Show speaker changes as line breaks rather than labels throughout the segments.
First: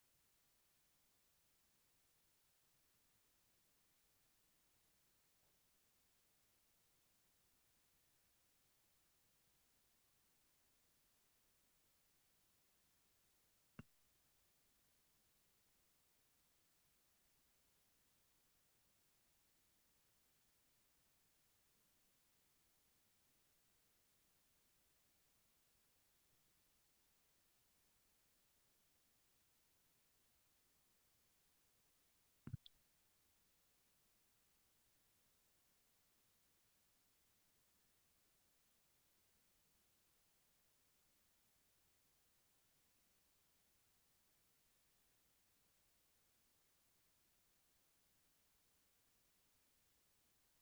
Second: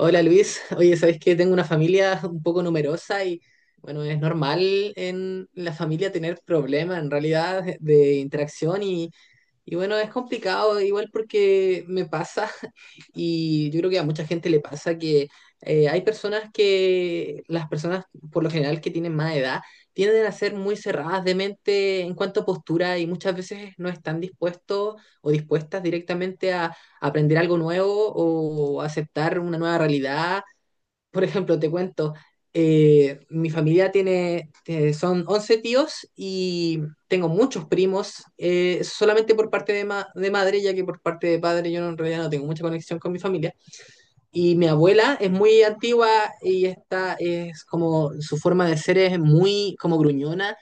Hola Luis, oye, sabes que tengo una familia un poco numerosa y bueno, es normal en la familia tener problemas en realidad de interacción y bueno, es complicado igual porque me pasa y yo creo que a mucha gente le pasa que hay las personas por lo general que tienen más edad, tienden a ser muy cerradas de mente en cuanto a postura y muchas veces no están dispuestos o dispuestas directamente a aprender algo nuevo o aceptar una nueva realidad. Por ejemplo, te cuento, mi familia tiene, son 11 tíos y tengo muchos primos, solamente por parte de, de madre, ya que por parte de padre yo no- en realidad no tengo mucha conexión con mi familia. Y mi abuela es muy antigua y es como, su forma de ser es muy como gruñona,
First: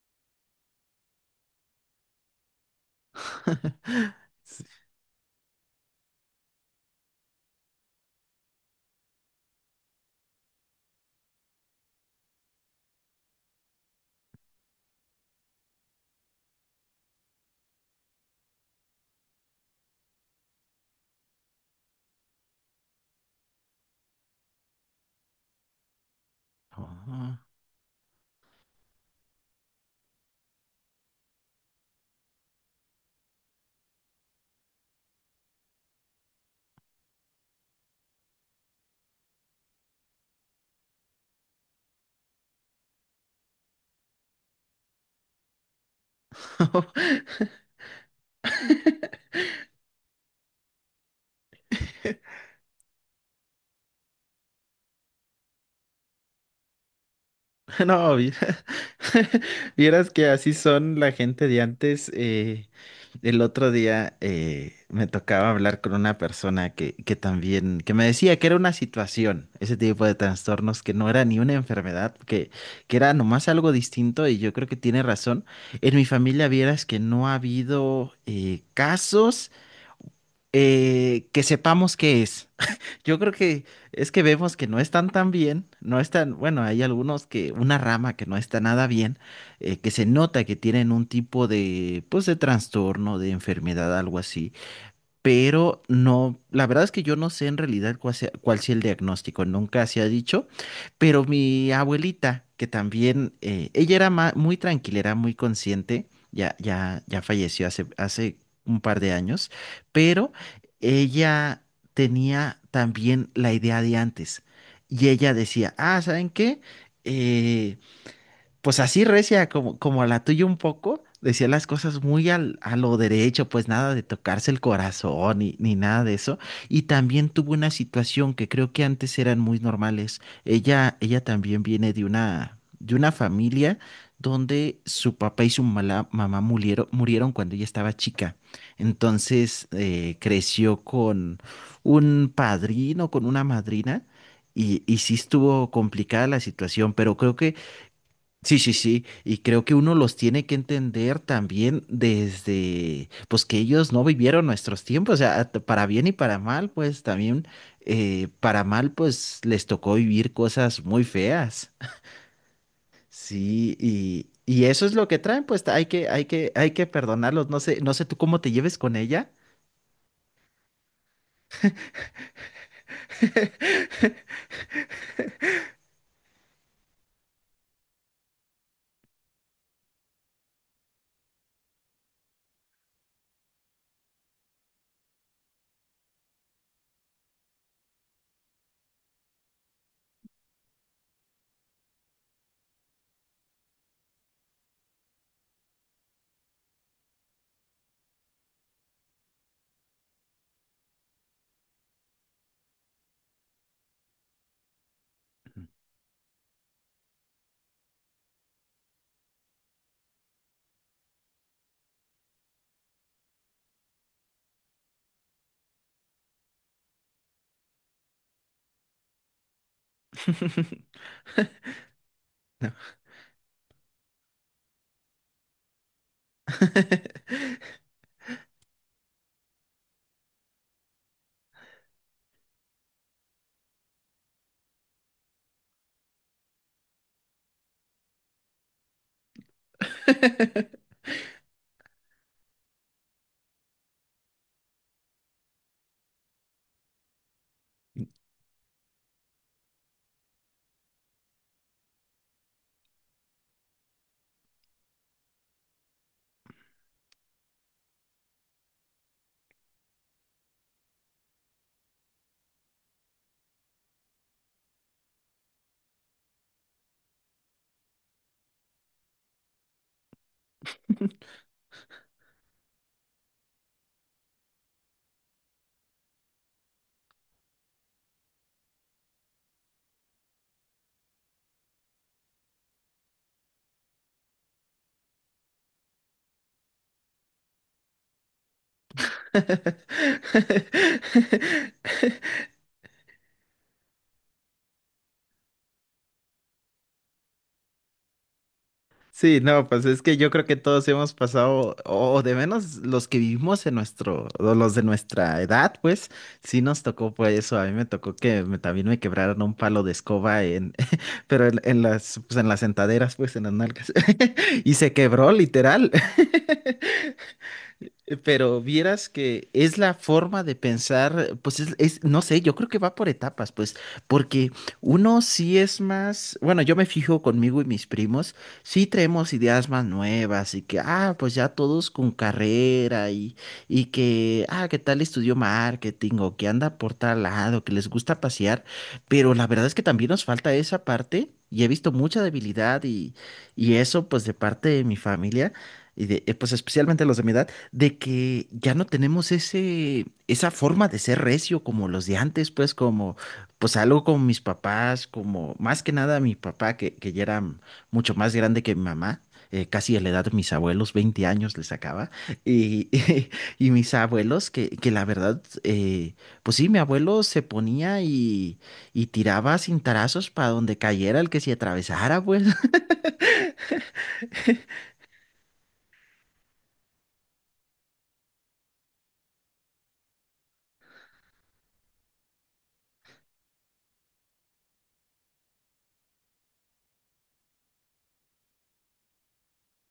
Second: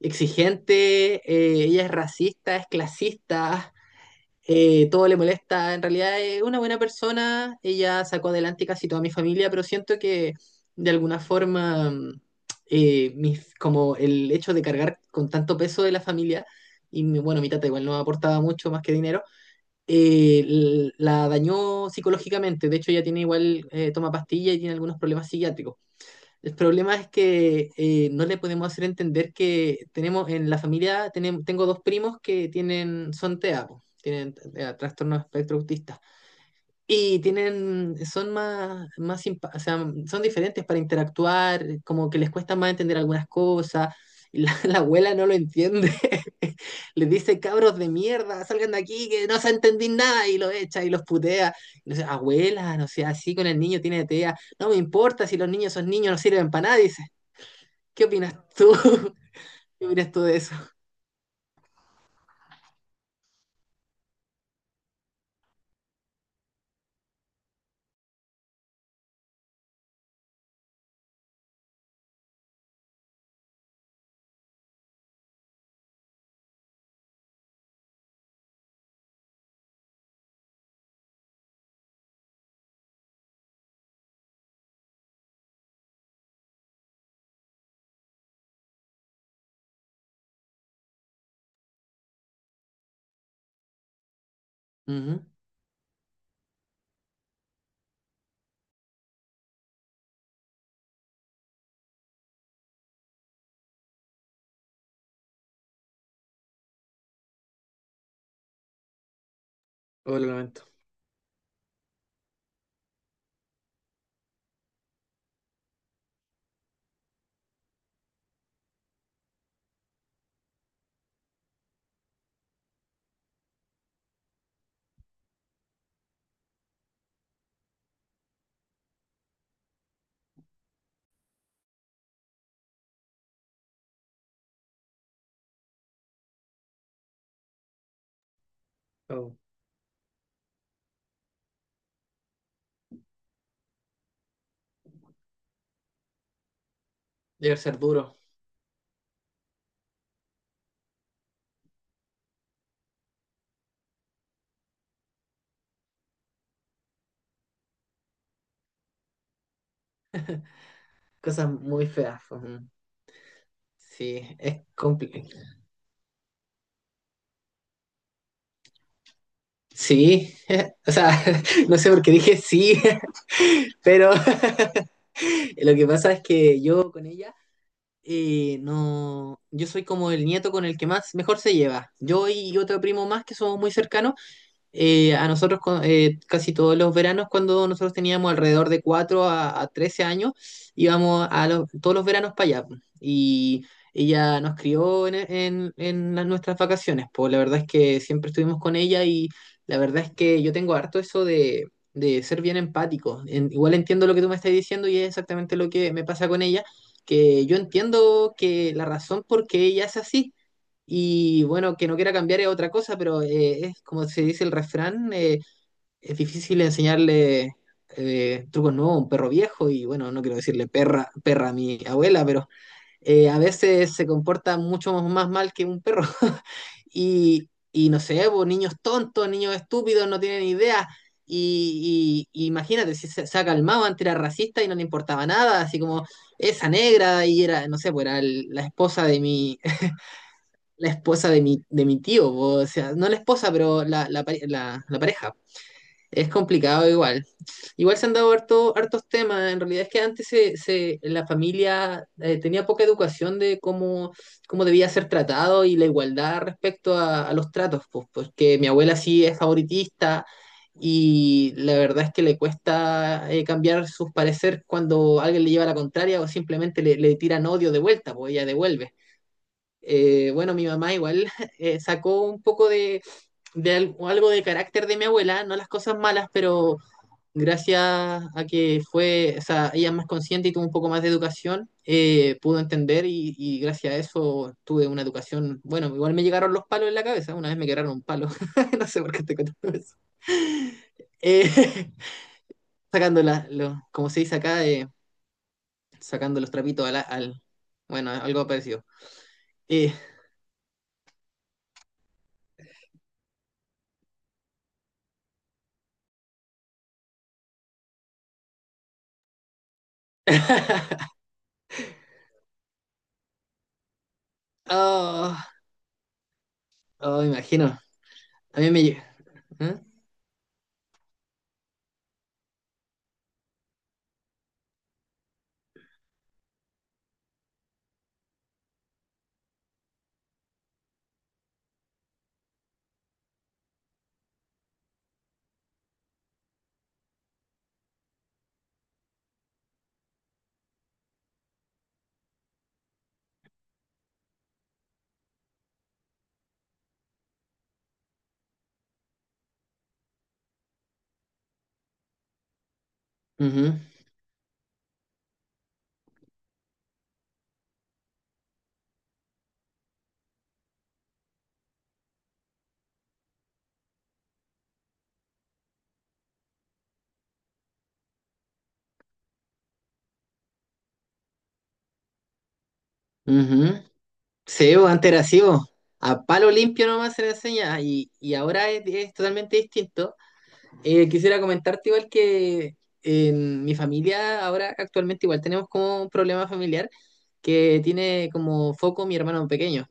exigente, ella es racista, es clasista, todo le molesta. En realidad es una buena persona, ella sacó adelante casi toda mi familia, pero siento que de alguna forma, como el hecho de cargar con tanto peso de la familia, y bueno, mi tata igual no aportaba mucho más que dinero, la dañó psicológicamente. De hecho, ella tiene igual, toma pastilla y tiene algunos problemas psiquiátricos. El problema es
No,
que no le podemos hacer entender que tenemos en la familia, tengo dos primos que tienen, son TEA, po, tienen trastorno de espectro autista. Y tienen, son o sea, son diferentes para interactuar, como que les cuesta más entender algunas cosas. Y la abuela no lo entiende. Les dice, cabros de mierda, salgan de aquí, que no se entendí nada, y lo echa y los putea. Y no sé, abuela, no sea así con el niño tiene TEA. No me importa si los niños son niños, no sirven para nada, dice. ¿Qué
No,
opinas tú? ¿Qué
vieras
opinas tú
que
de
así
eso?
son la gente de antes. El otro día me tocaba hablar con una persona que también, que me decía que era una situación, ese tipo de trastornos, que no era ni una enfermedad, que era nomás algo distinto y yo creo que tiene razón. En mi familia vieras que no ha habido casos que sepamos qué es. Yo creo que es que vemos que no están tan bien, no están, bueno, hay algunos que, una rama que no está nada bien, que se nota que tienen un tipo de, pues, de trastorno, de enfermedad, algo así.
Ujú.
Pero no, la verdad es que yo no sé en realidad cuál sea el diagnóstico, nunca se ha dicho, pero mi abuelita, que también, ella era muy tranquila, era muy consciente, ya, ya, ya falleció hace un par de años,
Oh, lo
pero
lamento.
ella tenía también la idea de antes y ella decía, ah, ¿saben qué? Eh, pues así recia, como la tuya un poco, decía las cosas muy a lo derecho, pues nada de tocarse el corazón ni nada de eso. Y también tuvo una situación que creo que antes eran muy normales. Ella también viene de una familia donde su papá y su mamá murieron cuando ella estaba chica.
Oh.
Entonces creció con un padrino, con una madrina. Y sí estuvo complicada la situación, pero creo que...
Debe ser duro.
Sí, sí, sí, y creo que uno los tiene que entender también desde, pues que ellos no vivieron nuestros tiempos, o sea, para bien y para mal, pues también, para mal, pues les tocó vivir cosas muy
Cosas
feas.
muy feas, ujú.
Sí,
Sí, es
y eso es lo que traen,
complicado.
pues hay que perdonarlos, no sé tú cómo te lleves con ella.
Sí, o sea, no sé por qué dije sí, pero lo que pasa es que yo con ella, no, yo soy como el nieto con el que más mejor se lleva. Yo y otro primo más que somos muy cercanos, a casi todos los veranos, cuando nosotros teníamos alrededor de 4 a 13 años, íbamos a todos los veranos para allá. Y ella nos crió en nuestras vacaciones. Pues la verdad es que siempre estuvimos con ella y la verdad es que yo tengo harto eso de ser bien empático. Igual entiendo lo que tú me estás diciendo y es exactamente lo que me pasa con ella, que yo entiendo que la razón por qué ella es así y bueno, que no quiera cambiar es otra cosa, pero es como se dice el refrán, es difícil enseñarle trucos nuevos a un perro viejo y bueno, no quiero decirle perra a mi abuela, pero
No.
a veces se comporta mucho más mal que un perro. Y, y no sé, pues, niños tontos, niños estúpidos, no tienen idea. Y, imagínate, si se ha calmado, antes era racista y no le importaba nada, así como esa negra y era, no sé, pues era la esposa de mi, la esposa de mi tío, po, o sea, no la esposa, pero la pareja. Es complicado igual. Igual se han dado harto, hartos temas. En realidad es que antes la familia tenía poca educación de cómo, cómo debía ser tratado y la igualdad respecto a los tratos, pues, porque mi abuela sí es favoritista y la verdad es que le cuesta cambiar sus parecer cuando alguien le lleva la contraria o simplemente le, le tiran odio de vuelta, pues ella devuelve. Bueno, mi mamá igual sacó un poco de algo de carácter de mi abuela, no las cosas malas, pero gracias a que fue, o sea, ella es más consciente y tuvo un poco más de educación, pudo entender y gracias a eso tuve una educación, bueno, igual me llegaron los palos en la cabeza, una vez me quebraron un palo, no sé por qué te cuento eso. Eh, sacando como se dice acá, sacando los trapitos bueno, algo parecido.
Sí, no, pues
Eh,
es que yo creo que todos hemos pasado, o de menos los que vivimos en nuestro, o los de nuestra edad, pues sí nos tocó pues eso. A mí me tocó que también me quebraron un palo de escoba en, pero en las, pues en las sentaderas, pues en las nalgas. Y se quebró
ah,
literal.
oh, imagino.
Pero
A mí me llega.
vieras que es
¿Eh?
la forma de pensar, pues no sé, yo creo que va por etapas, pues, porque uno sí es más, bueno, yo me fijo conmigo y mis primos, sí traemos ideas más nuevas y que, ah, pues ya todos con carrera y que, ah, que tal estudió marketing o que anda por tal lado, que les gusta pasear, pero la verdad es que también nos falta esa parte y he visto mucha debilidad y eso, pues, de parte de mi familia. Y de, pues especialmente los de mi edad, de que ya no tenemos esa forma de ser recio como los de antes, pues como,
Ujú,
pues algo con mis papás, como más que nada mi papá, que ya era mucho más grande que mi mamá, casi de la edad de mis abuelos, 20 años le sacaba, y, y, mis abuelos, que la verdad, pues sí, mi abuelo se ponía y tiraba cintarazos para donde cayera el que se atravesara, pues.
ujú. Sí, bo, antes era así, bo. A palo limpio nomás se le enseña. Ah, y ahora es totalmente distinto. Quisiera comentarte igual que en mi familia ahora actualmente igual tenemos como un problema familiar que tiene como foco mi hermano pequeño.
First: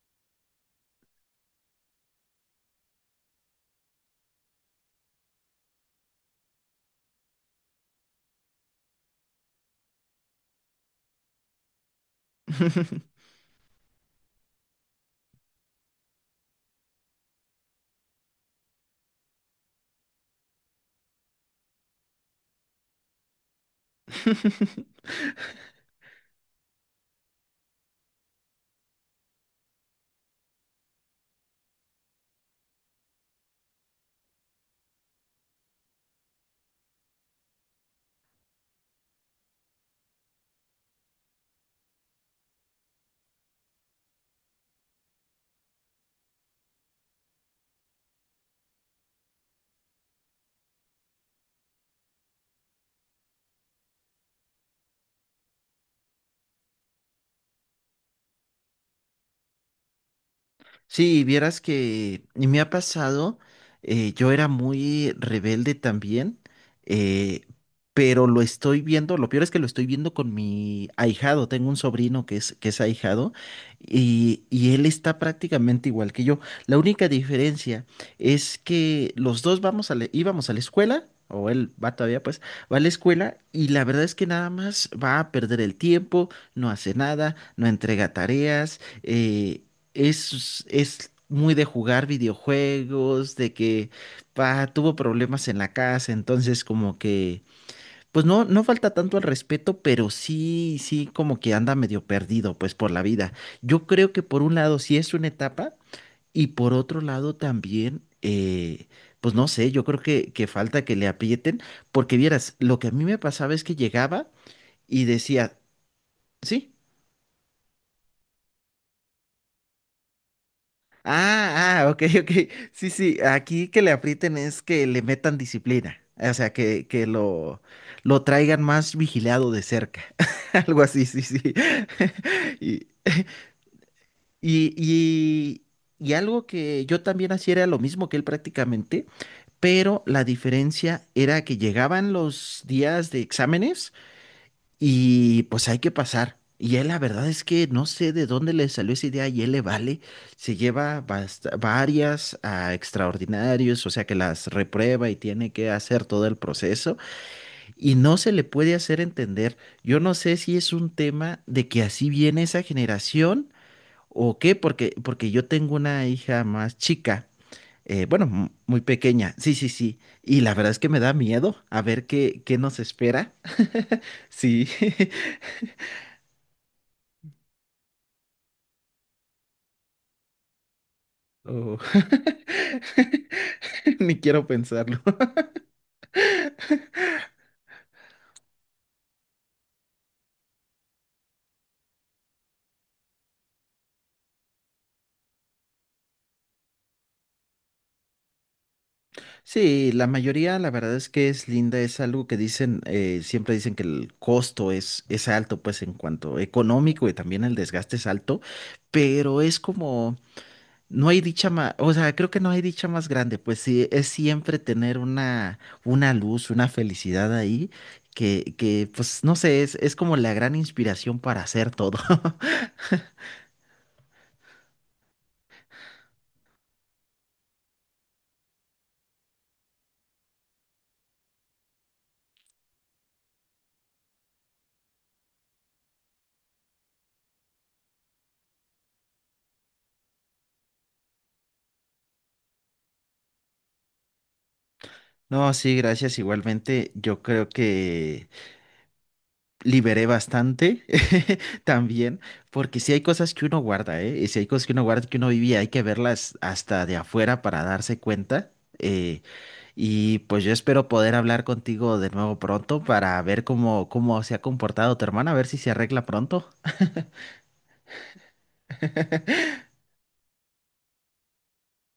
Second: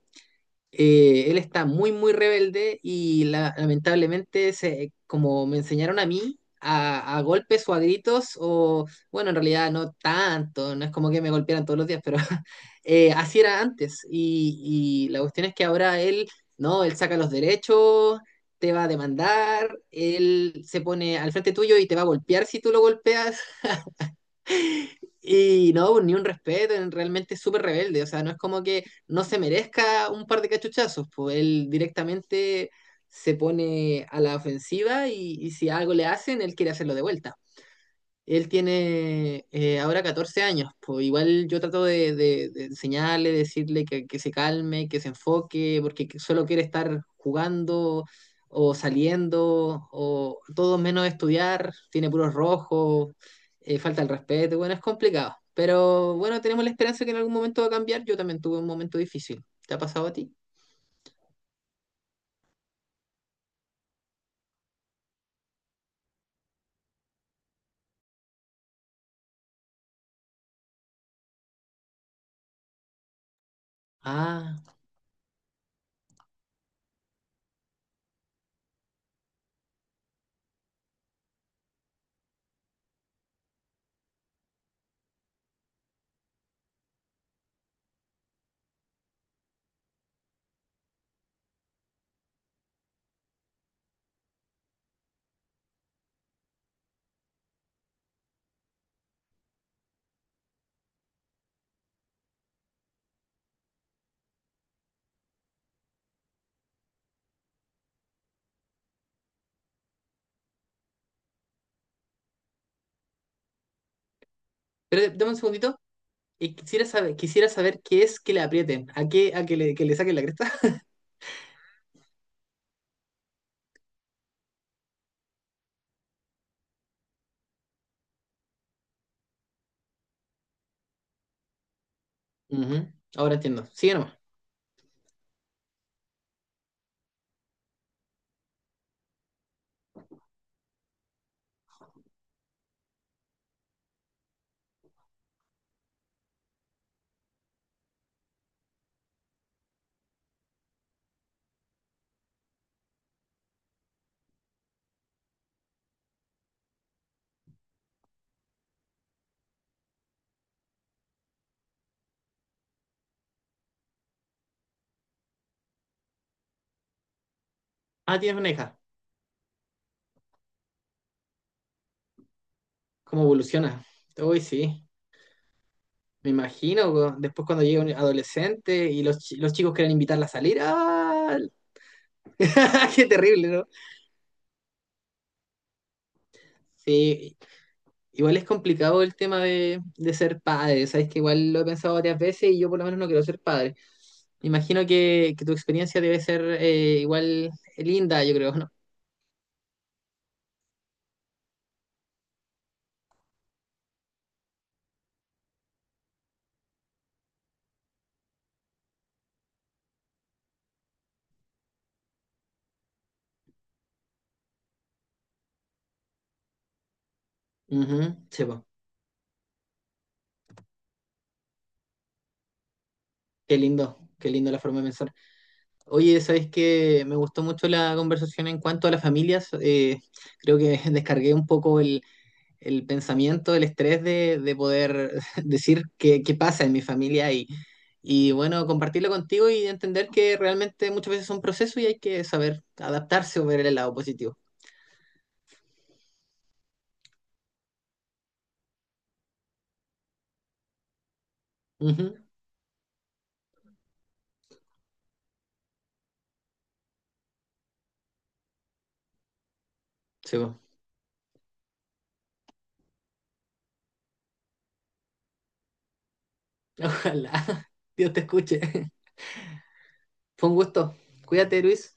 Él está muy, muy rebelde y lamentablemente, se, como me enseñaron a mí, a golpes o a gritos, o bueno, en realidad no tanto, no es como que me golpearan todos los días, pero así era antes. Y la cuestión es que ahora él, no, él saca los derechos, te va a demandar, él se pone al frente tuyo y te va a golpear si tú lo golpeas. Y no, pues, ni un respeto, realmente es súper rebelde, o sea, no es como que no se merezca un par de cachuchazos, pues él directamente se pone a la ofensiva y si algo le hacen, él quiere hacerlo de vuelta. Él tiene ahora 14 años, pues igual yo trato de, de enseñarle, decirle que se calme, que se enfoque, porque que solo quiere estar jugando o saliendo o todo menos estudiar, tiene puros rojos, falta el respeto, bueno, es complicado, pero bueno, tenemos la esperanza que en algún momento va a cambiar, yo también tuve un momento difícil, ¿te ha pasado a ti?
Sí, vieras que me ha pasado, yo era muy rebelde también, eh, pero lo estoy viendo, lo peor es que lo estoy viendo con mi ahijado, tengo un sobrino que es ahijado y,
Ah,
y él está prácticamente igual que yo. La única diferencia es que los dos vamos a íbamos a la escuela. O él va todavía, pues, va a la escuela y la verdad es que nada más va a perder el tiempo, no hace nada, no entrega tareas, es muy de jugar videojuegos, de que pa, tuvo problemas en la casa, entonces como que, pues no, no falta tanto al respeto, pero sí, sí, como que anda medio perdido, pues por la vida. Yo creo que por un lado sí es una etapa y por otro lado también, pues no sé, yo creo que falta que le aprieten, porque vieras, lo que a mí me pasaba es que llegaba
pero
y
dame un
decía,
segundito, y
sí.
quisiera saber qué es que le aprieten, a qué, a que le saquen la cresta.
Ah, ah, ok, ok. Sí, sí, aquí que le aprieten es que le metan disciplina. O sea, que lo traigan más vigilado de cerca. Algo así, sí, sí. Y,
Ujú, ahora entiendo. Sigue nomás.
y, y, y algo que yo también hacía era lo mismo que él prácticamente, pero la diferencia era que llegaban los días de exámenes y pues hay que pasar. Y él, la verdad es que no sé de dónde le salió esa idea y él le vale. Se lleva varias a extraordinarios, o sea que las reprueba y tiene que hacer todo el proceso y no se le puede hacer entender. Yo no sé si es un tema de que así viene esa generación o qué, porque yo tengo una hija más chica,
Ah,
bueno,
tienes una hija.
muy pequeña, sí, sí, sí. Y la verdad es que me da miedo a ver qué nos
¿Cómo
espera.
evoluciona? Uy,
Sí.
sí. Me imagino, weón. Después cuando llegue un adolescente y los, los chicos quieren invitarla a salir. ¡Ah!
Oh.
¡Qué terrible! ¿No?
Ni quiero pensarlo.
Sí. Igual es complicado el tema de ser padre. Sabes que igual lo he pensado varias veces y yo por lo menos no quiero ser padre. Me imagino que tu experiencia debe ser igual linda, yo creo, ¿no?
Sí, la mayoría, la verdad es que es linda, es algo que dicen, siempre dicen que el costo es alto, pues en cuanto económico y también el desgaste es alto, pero es como, no hay dicha más, o sea, creo que no hay dicha más grande, pues sí, es siempre tener una luz, una felicidad ahí,
Ujú, sí,
que,
po.
que pues no sé, es como la gran inspiración para hacer todo.
Qué lindo. Qué lindo la forma de pensar. Oye, sabes que me gustó mucho la conversación en cuanto a las familias. Creo que descargué un poco el pensamiento, el estrés de poder decir qué, qué pasa en mi familia y bueno, compartirlo contigo y entender que realmente muchas veces es un proceso y hay que saber adaptarse o ver el lado positivo.
No, sí, gracias igualmente. Yo creo que... liberé bastante también,
Ujú,
porque si hay cosas que uno guarda, ¿eh? Y si hay cosas que uno guarda, que uno vivía, hay que verlas hasta de afuera para darse cuenta. eh, y
sí,
pues yo
po.
espero poder hablar contigo de nuevo pronto para ver cómo se ha comportado tu hermana, a ver si se arregla pronto.
Ojalá Dios te escuche. Fue un gusto. Cuídate, Luis.